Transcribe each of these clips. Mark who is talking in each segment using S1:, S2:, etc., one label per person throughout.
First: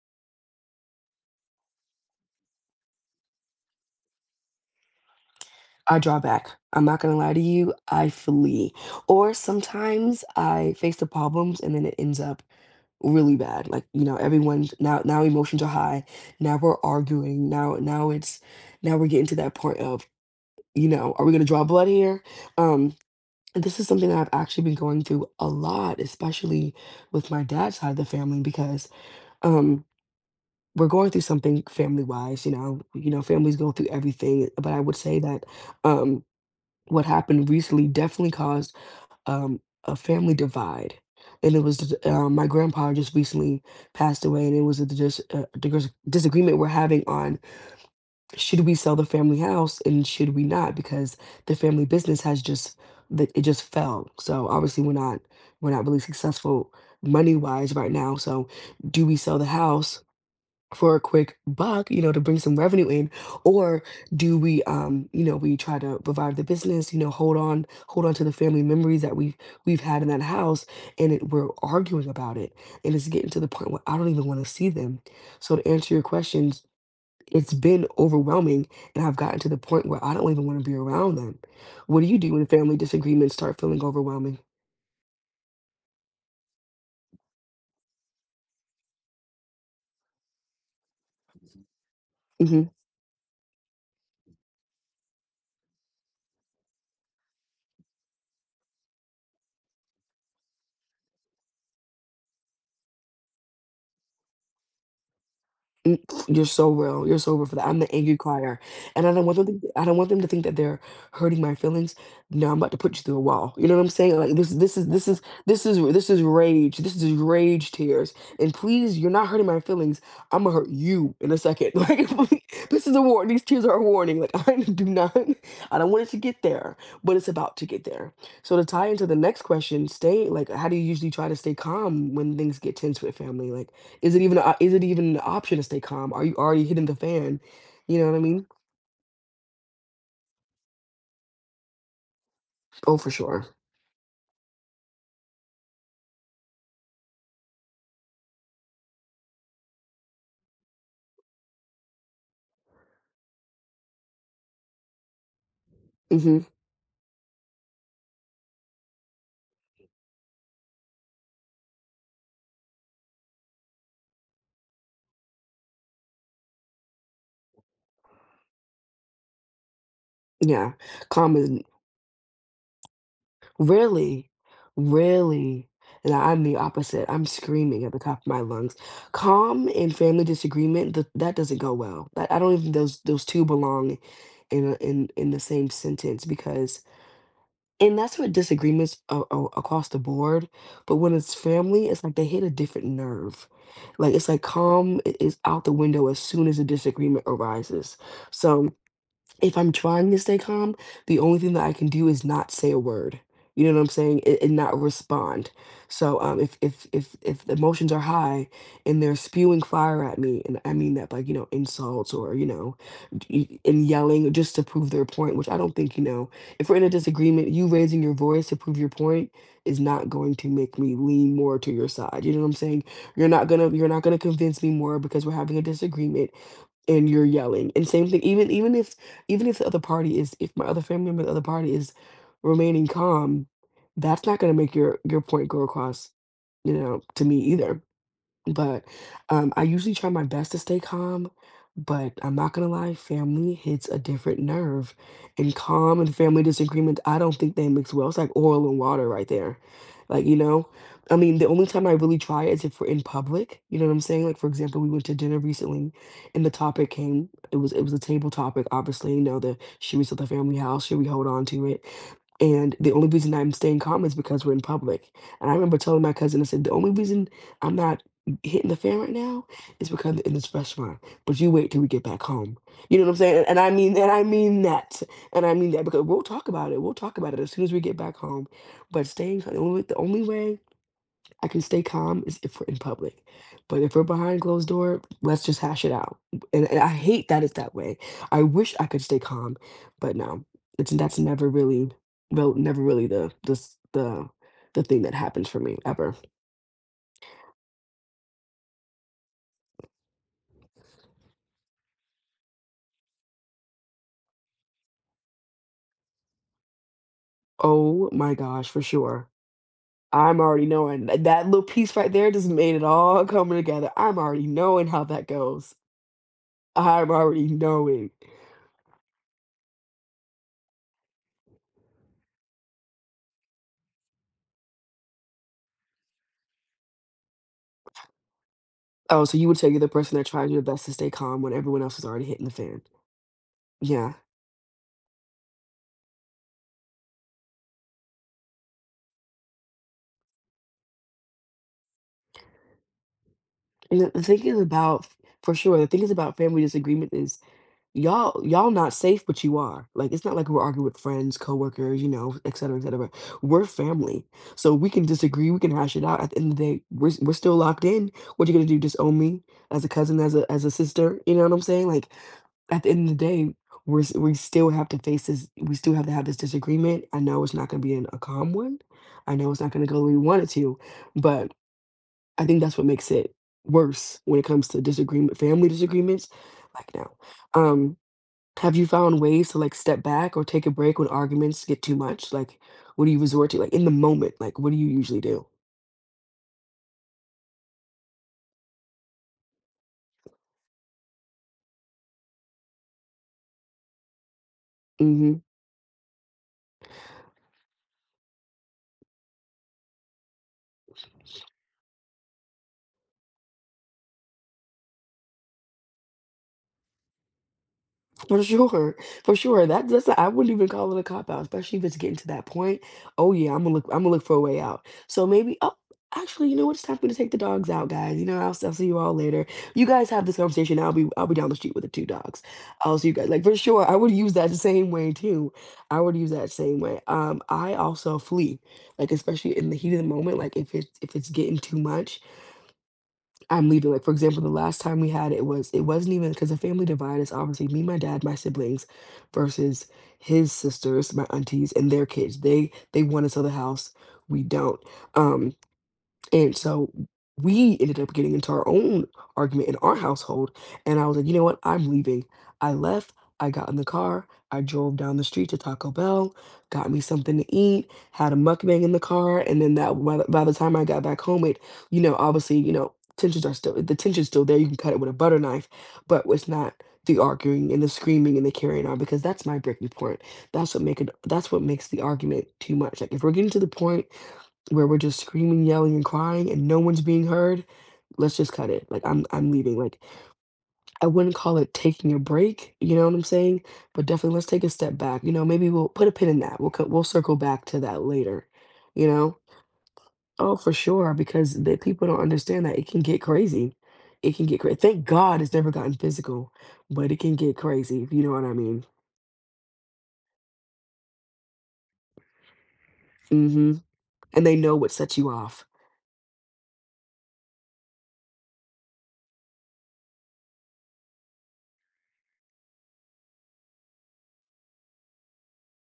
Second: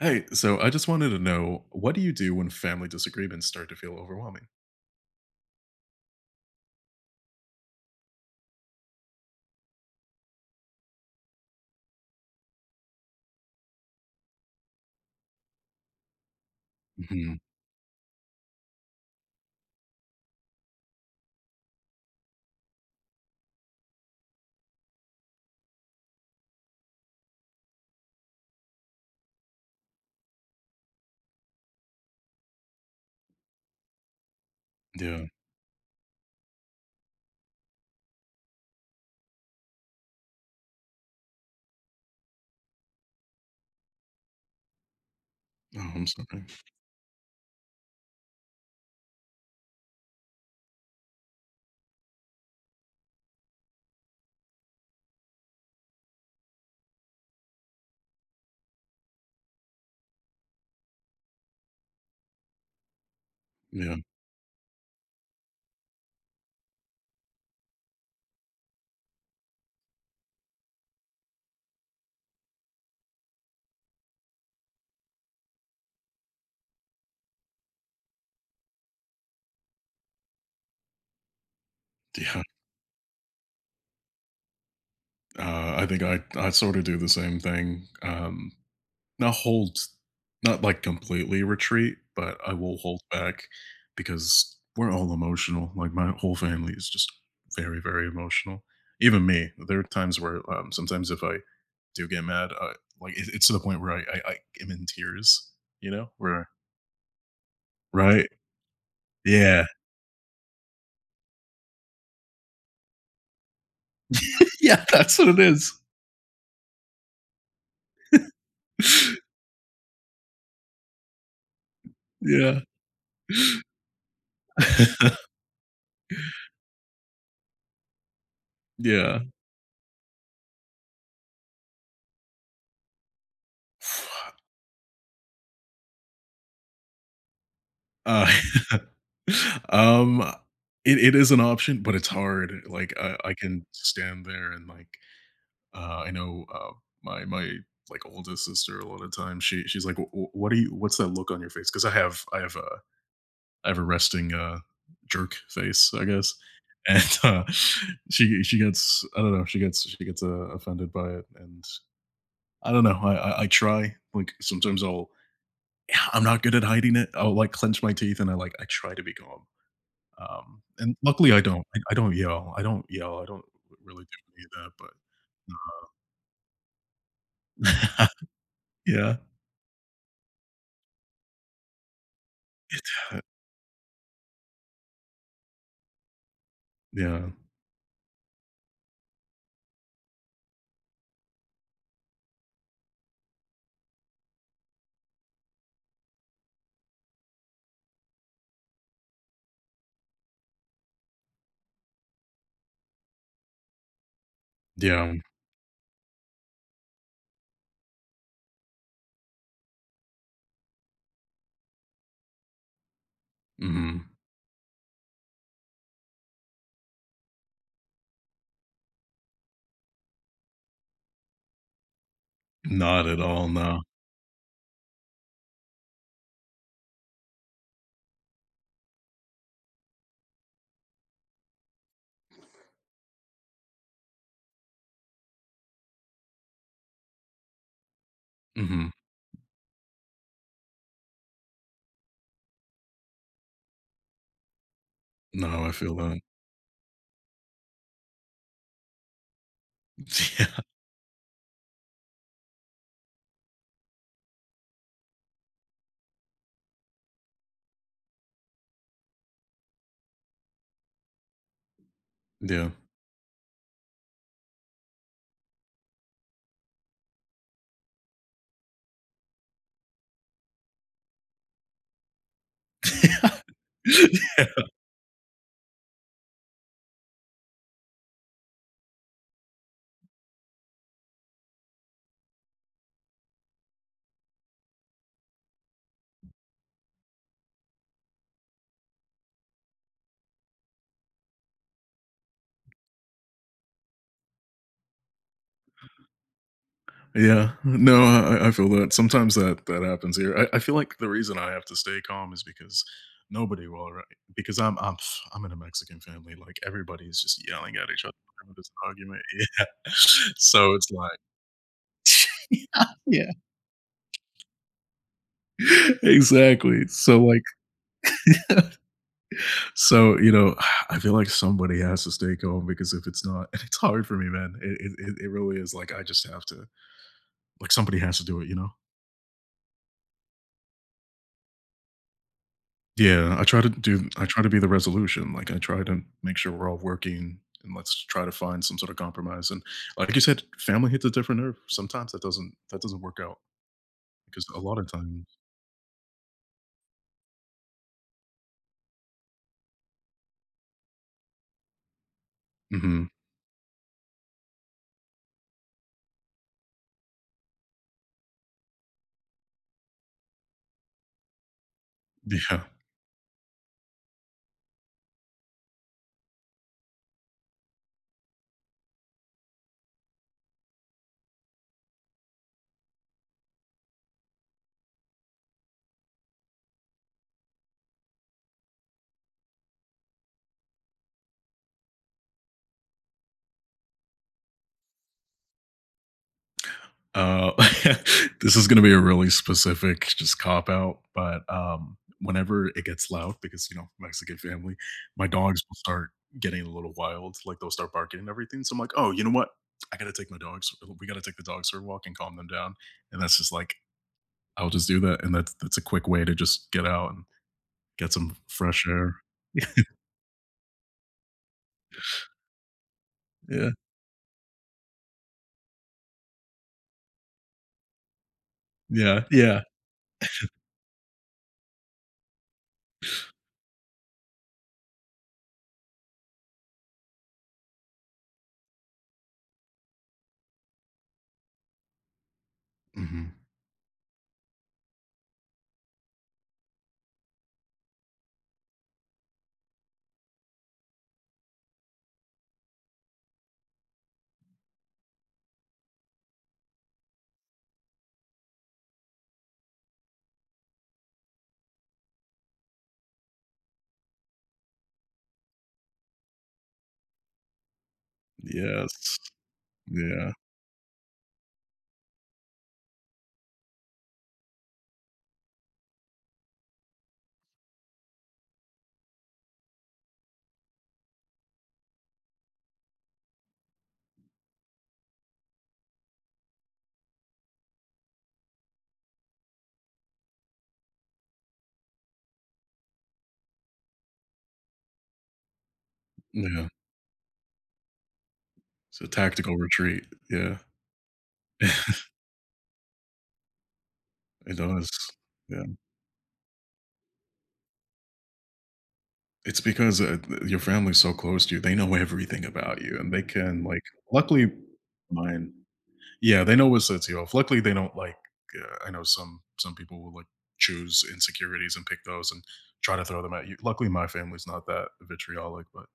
S1: Hey, so I just wanted to know, what do you do when family disagreements start to feel overwhelming?
S2: I draw back. I'm not gonna lie to you, I flee. Or sometimes I face the problems and then it ends up really bad. Like, you know, everyone now emotions are high. Now we're
S1: Hmm.
S2: arguing. Now it's now we're getting to that point of, you know, are we gonna draw blood here? Um and this is something that I've actually been going through a lot, especially with my dad's side of the family, because um we're going through something family wise, you know. You know, families go through everything, but I would say
S1: Yeah.
S2: that um what happened recently definitely caused, um, a family divide, and it was d my grandpa just recently passed away, and it was a
S1: Oh, I'm sorry.
S2: disagreement we're having on should we sell the family house and should we not, because the family business has just that it just fell, so obviously we're not really successful money-wise right now. So do we sell the house for a quick buck, you know, to bring some revenue in, or
S1: Yeah.
S2: do we, you know, we try to revive the business, you know, hold on to the family memories that we've had in that house, and it, we're arguing about it, and it's getting to the point where I don't even want to see them. So to answer your questions, it's been overwhelming, and I've gotten to the point where I don't even want to be around them. What do you do
S1: Yeah.
S2: when family disagreements start feeling overwhelming?
S1: I think I sort of do the same thing. Not hold, not like completely retreat, but I
S2: Hmm.
S1: will hold back because we're all emotional. Like my whole family is just very, very emotional. Even me. There are times where sometimes if I do get mad, I, like it's to the point where I am in tears, you know,
S2: Mm. You're
S1: where,
S2: so real. You're so real for that. I'm the angry
S1: right?
S2: crier, and I don't want them. To,
S1: Yeah.
S2: I don't want them to think that they're hurting my feelings. No, I'm about to put you through a wall. You know what I'm saying? Like this. This
S1: Yeah,
S2: is this
S1: that's
S2: is
S1: what it
S2: this
S1: is.
S2: is this is rage. This is rage tears. And please, you're not hurting my feelings. I'm gonna hurt you in a second.
S1: Yeah.
S2: Like this is a warning. These tears are a warning. Like I do not. I don't want it to get there, but it's about to get there. So to tie into the
S1: Yeah.
S2: next question, stay like. How do you usually try to stay calm when things get tense with family? Like. Is it even an option to stay calm? Are you already hitting the fan? You know what I
S1: Uh,
S2: mean?
S1: um, it is an option, but it's hard. Like,
S2: Oh, for
S1: I
S2: sure.
S1: can stand there and, like, I know, my my, like, oldest sister a lot of times, she's like, "Wh wh What do you what's that look on your face?" Because I have a resting, jerk face, I guess,
S2: Mhm.
S1: and she gets, I don't know, she gets, offended by it, and I don't know. I I try. Like sometimes I'll I'm not good at hiding it. I'll like clench my teeth and I like I try to be calm.
S2: Yeah.
S1: And luckily
S2: Calm
S1: I
S2: is
S1: don't. I don't yell. I don't yell. I don't really
S2: really,
S1: do any of that. But
S2: really and I'm the opposite. I'm screaming at the top of my lungs.
S1: yeah,
S2: Calm and family disagreement, that doesn't go well. That I don't even those
S1: it,
S2: those two belong in the same sentence because
S1: yeah,
S2: and that's what disagreements a across the board, but when it's family, it's like they hit a different nerve. Like, it's like calm I is out the window as soon as a disagreement arises. So if I'm trying to stay calm, the only thing that I can do is not say a word. You know what I'm saying? And not
S1: yeah.
S2: respond. So if the emotions are high and they're spewing fire at me, and I mean that like you know insults or you know, and
S1: Hmm.
S2: yelling just to prove their point, which I don't think you know. If we're in a disagreement, you raising your voice to prove your point is not going to make me lean more to your side. You know what I'm saying?
S1: Not at all. No.
S2: You're not gonna convince me more because we're having a disagreement and you're yelling. And same thing, even even if the other party is if my other family member, the other party is remaining calm, that's not gonna make your point go across, you know, to me either. But
S1: Hmm.
S2: I usually try my best to stay calm, but I'm not gonna lie, family hits a different nerve. And
S1: No, I feel
S2: calm and
S1: that.
S2: family disagreement, I don't think they mix well. It's like oil and water right there. Like, you know, I mean, the only time I really try is if we're in public. You know what I'm saying? Like, for example, we went to dinner recently, and the topic came. It was a table topic, obviously. You know, the should we sell the family house? Should we hold on to it?
S1: Yeah,
S2: And the only reason I'm staying calm is because we're in public. And I remember telling my cousin, I said, the only reason I'm not hitting the fan right now is because in this restaurant. But you wait till we get back home. You know what I'm saying? And I
S1: yeah.
S2: mean that. And I mean that because we'll talk about it. We'll talk about it as soon as we get back home. But staying the only way I can stay calm is if we're in public. But if we're behind closed door, let's just hash it out. And I hate that it's that way. I wish I could stay calm, but no. It's that's never really the the thing that happens for me ever.
S1: Yeah, no, I feel that. Sometimes that that happens here. I feel like the reason I have to stay calm is because nobody will. Right? Because I'm I'm in a Mexican family. Like everybody is just yelling at each
S2: Oh
S1: other.
S2: my
S1: Having
S2: gosh,
S1: this
S2: for
S1: argument,
S2: sure.
S1: yeah.
S2: I'm already
S1: So it's
S2: knowing
S1: like,
S2: that that little piece right there just made it all
S1: yeah,
S2: coming together. I'm already knowing how that goes.
S1: exactly.
S2: I'm
S1: So like,
S2: already knowing.
S1: so you know, I feel like somebody has to stay calm because if it's not, and it's hard for me, man. It really is. Like I just have to. Like somebody has to do it. You know.
S2: Oh, so you would say you're the person that tries your best to stay calm when everyone else is already hitting the fan.
S1: Yeah,
S2: Yeah.
S1: I try to be the resolution. Like, I try to make sure we're all working, and let's try to find some sort of compromise, and like you said, family hits a different nerve. Sometimes that doesn't work out
S2: And the thing
S1: because a
S2: is
S1: lot of
S2: about,
S1: times.
S2: for sure, the thing is about family disagreement is y'all not safe, but you are. Like, it's not like we're arguing with friends, coworkers, you know, et cetera, et
S1: Mhm.
S2: cetera. We're family. So we can disagree, we can hash it out. At the end of the day, we're still locked in. What you gonna do, disown me as a cousin, as a sister? You know what I'm saying? Like,
S1: Yeah.
S2: at the end of the day, we still have to face this we still have to have this disagreement. I know it's not gonna be an a calm one. I know it's not gonna go the way we want it to, but I think that's what makes it worse when it comes to disagreement family disagreements. Like, now. Um have you found ways to, like, step back or take a break when arguments get too much? Like, what do you resort to? Like, in the moment, like, what do you usually do?
S1: Uh, this is gonna be a really specific just cop out, but whenever it gets loud because, you know, Mexican family, my
S2: Mhm.
S1: dogs will start getting a little wild, like, they'll start barking and everything, so I'm like, "Oh, you know what? I gotta take my dogs, we gotta take the dogs for a walk and calm them down," and that's just like I'll just do that, and that's a quick way to just get out and get some
S2: For
S1: fresh
S2: sure,
S1: air.
S2: for sure. That, that's I wouldn't even call it a cop out, especially if it's getting to that point. Oh yeah, I'm
S1: Yeah,
S2: gonna look. I'm gonna look for a way out. So maybe. Oh, actually, you know what? It's time for me to take the dogs out, guys. You know, I'll see you all
S1: yeah,
S2: later.
S1: yeah.
S2: You guys have this conversation. I'll be down the street with the two dogs. I'll see you guys. Like for sure, I would use that the same way too. I would use that same way. I also flee, like especially in the heat of the moment. Like if it's getting too much
S1: Mhm.
S2: I'm leaving. Like for example, the last time we had it was it wasn't even because the family divide is obviously me, my dad, my siblings, versus his sisters, my aunties, and their kids. They want to sell the house. We don't. Um, and so we ended up getting into our own argument in our household. And I was like, you know what? I'm leaving. I left. I got in the car. I drove down the street to Taco Bell, got me something to eat, had a mukbang in the
S1: Yes.
S2: car. And then that
S1: Yeah,
S2: by the time I got back home, it, you know, obviously, you know, the tension's still there. You can cut it with a butter knife, but it's not the arguing and the screaming and the carrying on because that's my breaking point. That's what makes the argument too much. Like if we're getting to the point where we're just screaming, yelling, and crying, and no one's being heard, let's just cut it. Like I'm leaving. Like I wouldn't call it taking a break, you know what I'm saying? But definitely let's take a step back. You know, maybe we'll put a pin in that.
S1: yeah.
S2: We'll circle back to that later,
S1: It's
S2: you
S1: a
S2: know?
S1: tactical retreat,
S2: Oh,
S1: yeah.
S2: for sure, because the people don't understand that it can get crazy. It can
S1: It
S2: get crazy.
S1: does,
S2: Thank God it's never
S1: yeah.
S2: gotten physical, but it can get crazy, if you know what I mean.
S1: It's because, your family's so close to you, they know everything about you, and they can,
S2: Mm-hmm.
S1: like,
S2: And
S1: luckily,
S2: they know what sets you
S1: mine.
S2: off.
S1: Yeah, they know what sets you off. Luckily, they don't, like, I know some people will, like, choose insecurities and pick those and try to throw them at you. Luckily, my family's not that vitriolic, but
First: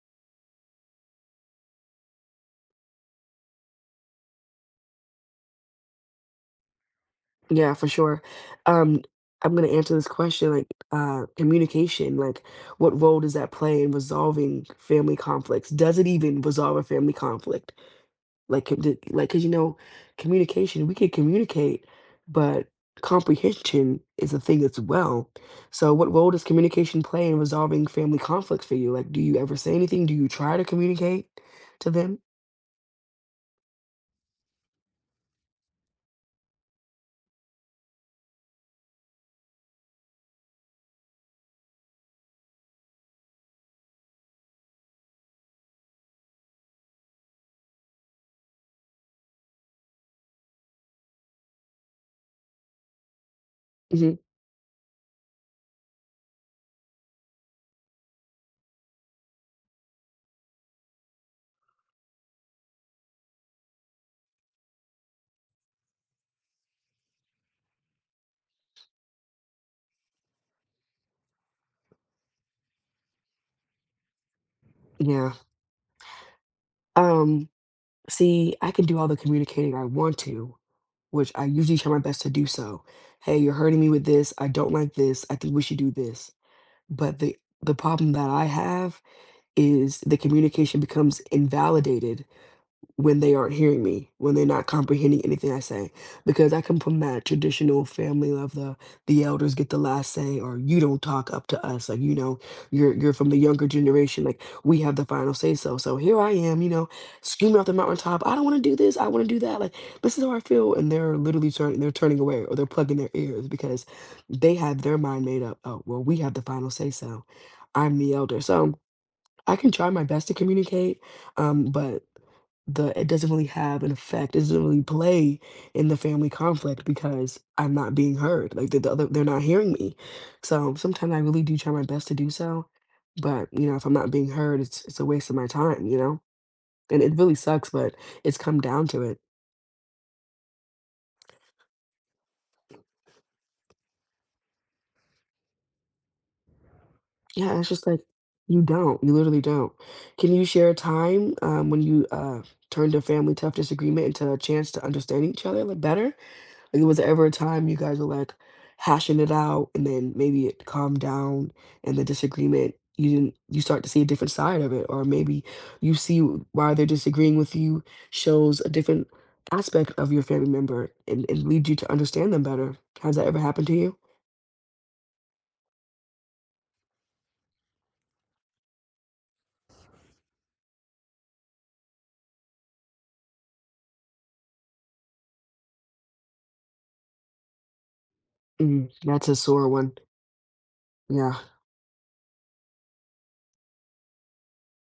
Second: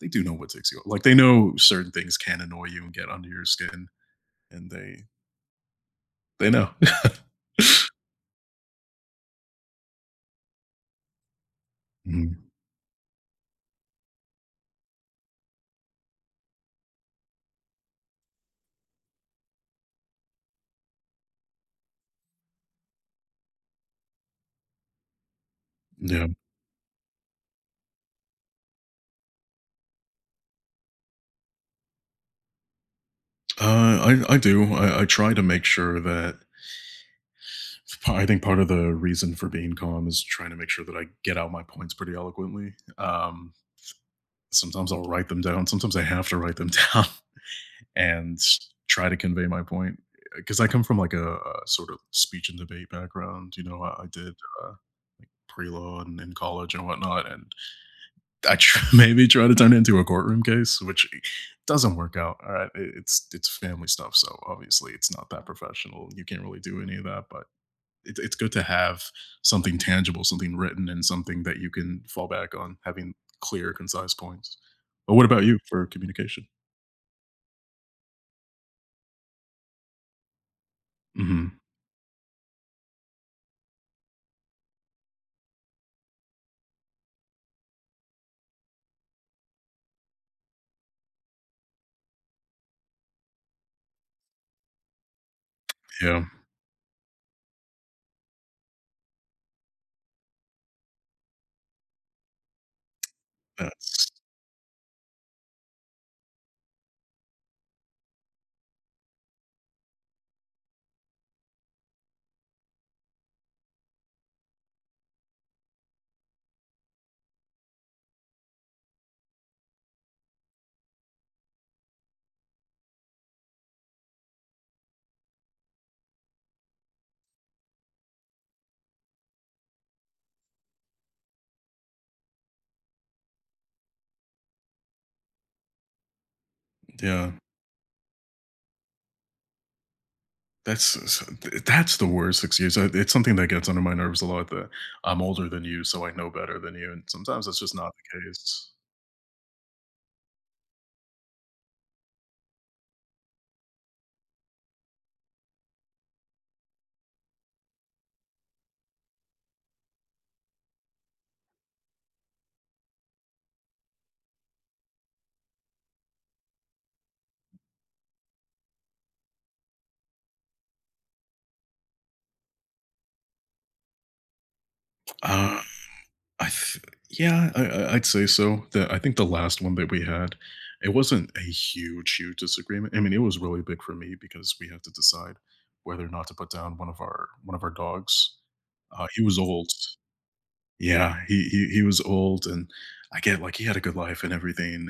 S1: they do know what ticks you off. Like they know certain things can annoy you and get under your skin, and they know.
S2: Yeah, for sure. Um, I'm gonna answer this question like communication. Like,
S1: Mhm.
S2: what role does that play in resolving family conflicts? Does it even resolve a family conflict? Like, could it- like, cause you know, communication. We can communicate, but comprehension is a thing as well. So, what
S1: Yeah,
S2: role does communication play in resolving family conflicts for you? Like, do you ever say anything? Do you try to communicate to them?
S1: I do. I try to make sure that I think part of the reason for being calm is trying to make sure that I get out my points pretty eloquently. Sometimes I'll write them down. Sometimes I have to write them down and try to convey my point, because I come from like a sort of speech and debate background. You know, I
S2: hmm
S1: did uh, pre law in college and whatnot, and maybe try to turn it into a courtroom case, which doesn't work out. All right, it's family stuff, so obviously it's not that professional. You can't really do any of that, but it's good to have something tangible, something written, and something that you can fall back on, having clear, concise points. But what
S2: Yeah.
S1: about you for communication?
S2: Um. See, I can do all the communicating I want to, which I
S1: Hmm.
S2: usually try my best to do so. Hey, you're hurting me with this. I don't like this. I think we should do this. But the problem that I have is the communication becomes invalidated when they aren't hearing me, when they're not comprehending anything I say.
S1: Yeah,
S2: Because I come from that traditional family of the elders get the last say or you don't talk up to us. Like, you know, you're from the younger
S1: that's
S2: generation, like we have the final say so. So here I am, you know, screaming off the mountaintop, I don't want to do this, I want to do that. Like this is how I feel. And they're literally turning away or they're plugging their ears because they have their mind made up. Oh, well, we have the final say so. I'm the elder. So I can try my best to communicate, but the it doesn't really have an effect. It doesn't really play in the family conflict because I'm not being heard. Like they're not hearing me. So sometimes I really do try my best to do so, but you know, if I'm not being heard, it's a waste of my time. You know, and it
S1: yeah,
S2: really sucks, but it's come down to it.
S1: that's that's the worst excuse. It's something that gets under my nerves a lot. That I'm older than you, so I know better than you, and sometimes
S2: Yeah,
S1: that's
S2: it's
S1: just
S2: just
S1: not
S2: like
S1: the
S2: you
S1: case.
S2: don't. You literally don't. Can you share a time when you turned a family tough disagreement into a chance to understand each other like better? Like, was there ever a time you guys were like hashing it out and then maybe it calmed down and the disagreement you didn't you start to see a different side of it or maybe you see why they're disagreeing with you shows a different aspect of your family member and leads you to understand them better. Has that ever happened to you?
S1: I th yeah, I I'd say so. The I think the last one that we had, it wasn't a huge, huge disagreement. I mean, it was really big for me because we had to decide whether or not to put down one of our dogs.
S2: Mm,
S1: He
S2: that's a
S1: was
S2: sore
S1: old.
S2: one.
S1: Yeah,
S2: Yeah.
S1: he he was old, and I get, like, he had a good life and everything,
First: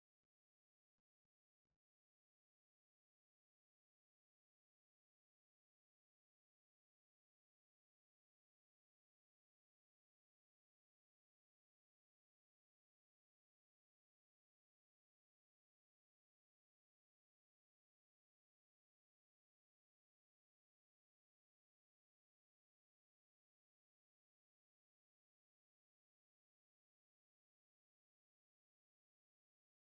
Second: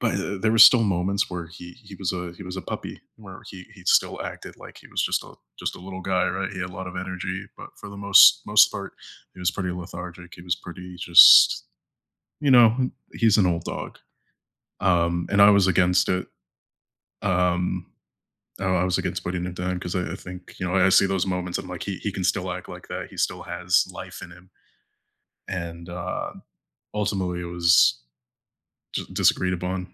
S1: but there was still moments where he was a puppy where he still acted like he was just a little guy, right? He had a lot of energy, but for the most part he was pretty lethargic, he was pretty just, you know, he's an old dog. And I was against it. um I was against putting him down because, I think, you know, I see those moments. I'm like, he can still act like that, he still has life in him. And ultimately it was d disagreed upon.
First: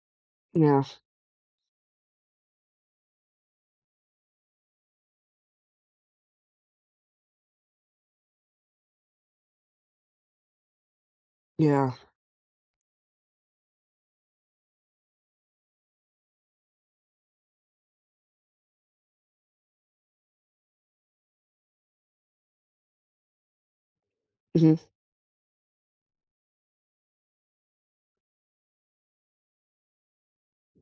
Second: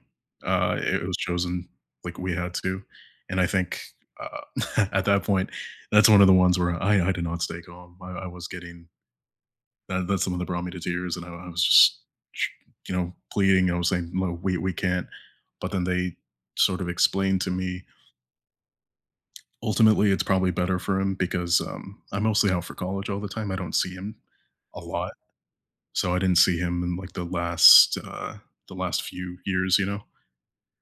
S2: Yeah.
S1: It was chosen, like we had to, and I think, at that point, that's one of the ones where I did not stay calm. I was getting that's the one that brought me to tears, and I was
S2: Yeah.
S1: just, you know, pleading. I was saying, "No, we can't." But then they sort of explained to me, ultimately, it's probably better for him because, I'm mostly out for college all the time. I don't see him
S2: hmm
S1: a lot, so I didn't see him in, like, the last few years, you know?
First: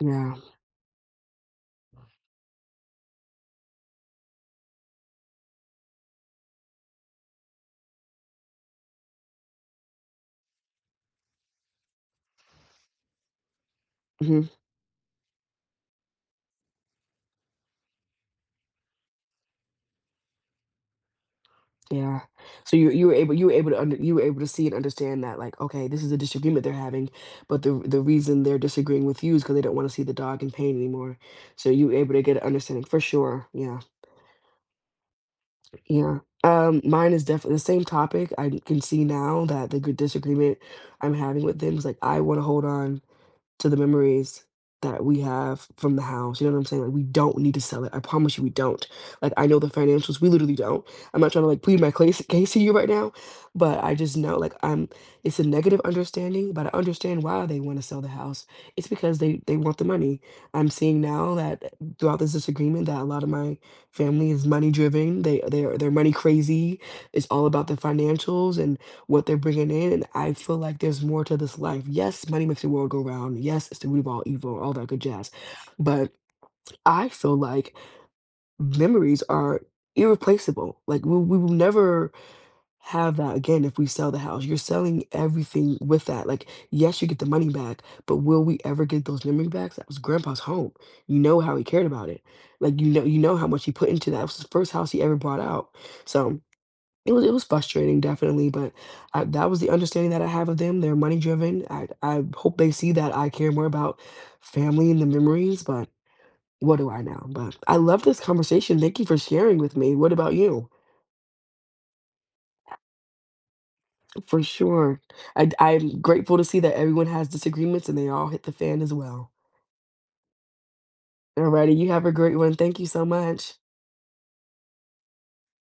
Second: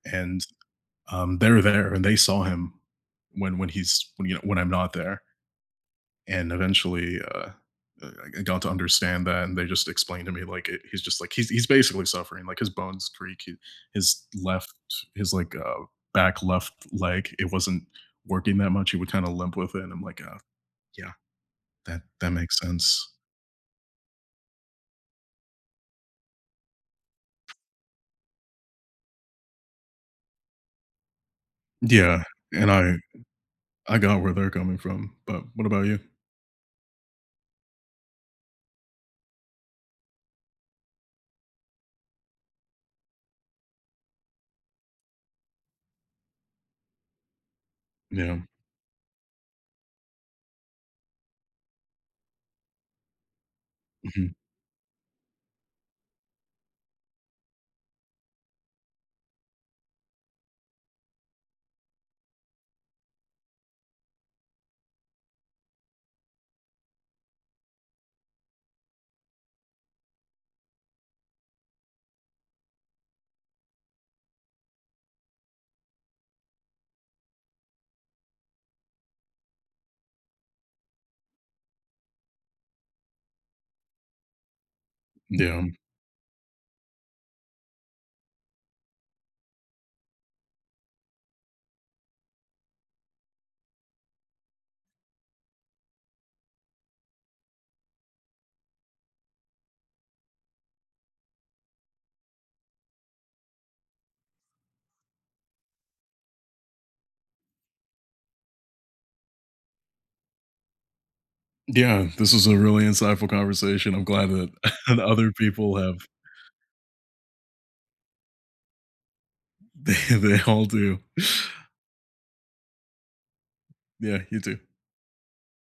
S2: Yeah.
S1: And they're there and they saw him when he's, when, you know, when I'm not there, and eventually I got to understand that, and they just explained to me like, he's just like, he's basically suffering. Like his bones creak, he, his
S2: hmm
S1: left, his like, back left leg, it wasn't working that much. He would kind of limp with it, and I'm like, yeah, that
S2: Yeah.
S1: that makes
S2: So you
S1: sense.
S2: you were able to under you were able to see and understand that like, okay, this is a disagreement they're having, but the reason they're disagreeing with you is because they don't want to see the dog in pain anymore. So you were able to
S1: Yeah,
S2: get an
S1: and
S2: understanding for sure. Yeah.
S1: I got where they're coming from, but what about you?
S2: Yeah. Mine is definitely the same topic. I can see now that the good disagreement I'm having with them is like I want to hold on to the memories that we have from the house, you know what I'm saying? Like, we don't need to sell it, I promise
S1: Yeah,
S2: you we don't. Like, I know the financials, we literally don't. I'm not trying to, like, plead my case to you right now, but I just
S1: hmm,
S2: know, like, I'm it's a negative understanding, but I understand why they wanna sell the house. It's because they want the money. I'm seeing now that throughout this disagreement that a lot of my family is money driven, they're money crazy, it's all about the financials, and what they're bringing in. And I feel like there's more to this life. Yes, money makes the world go round. Yes, it's the root of all evil, all that good jazz. But I feel like memories are irreplaceable. Like we will never have that again if we sell the house. You're selling
S1: yeah.
S2: everything with that. Like, yes, you get the money back, but will we ever get those memories back? That was grandpa's home. You know how he cared about it. Like you know how much he put into that. It was the first house he ever bought out. So it was frustrating, definitely, but I that was the understanding that I have of them. They're money driven. I hope they see that I care more about family and the memories, but what do I know? But I love this conversation. Thank you for sharing with me. What about you?
S1: Yeah, this was a really insightful conversation. I'm glad
S2: For
S1: that
S2: sure.
S1: other
S2: I
S1: people have.
S2: I'm grateful to see that everyone has disagreements and they all hit the fan as well.
S1: They all do.
S2: Alrighty, you have a great one. Thank you so much.
S1: Yeah, you too.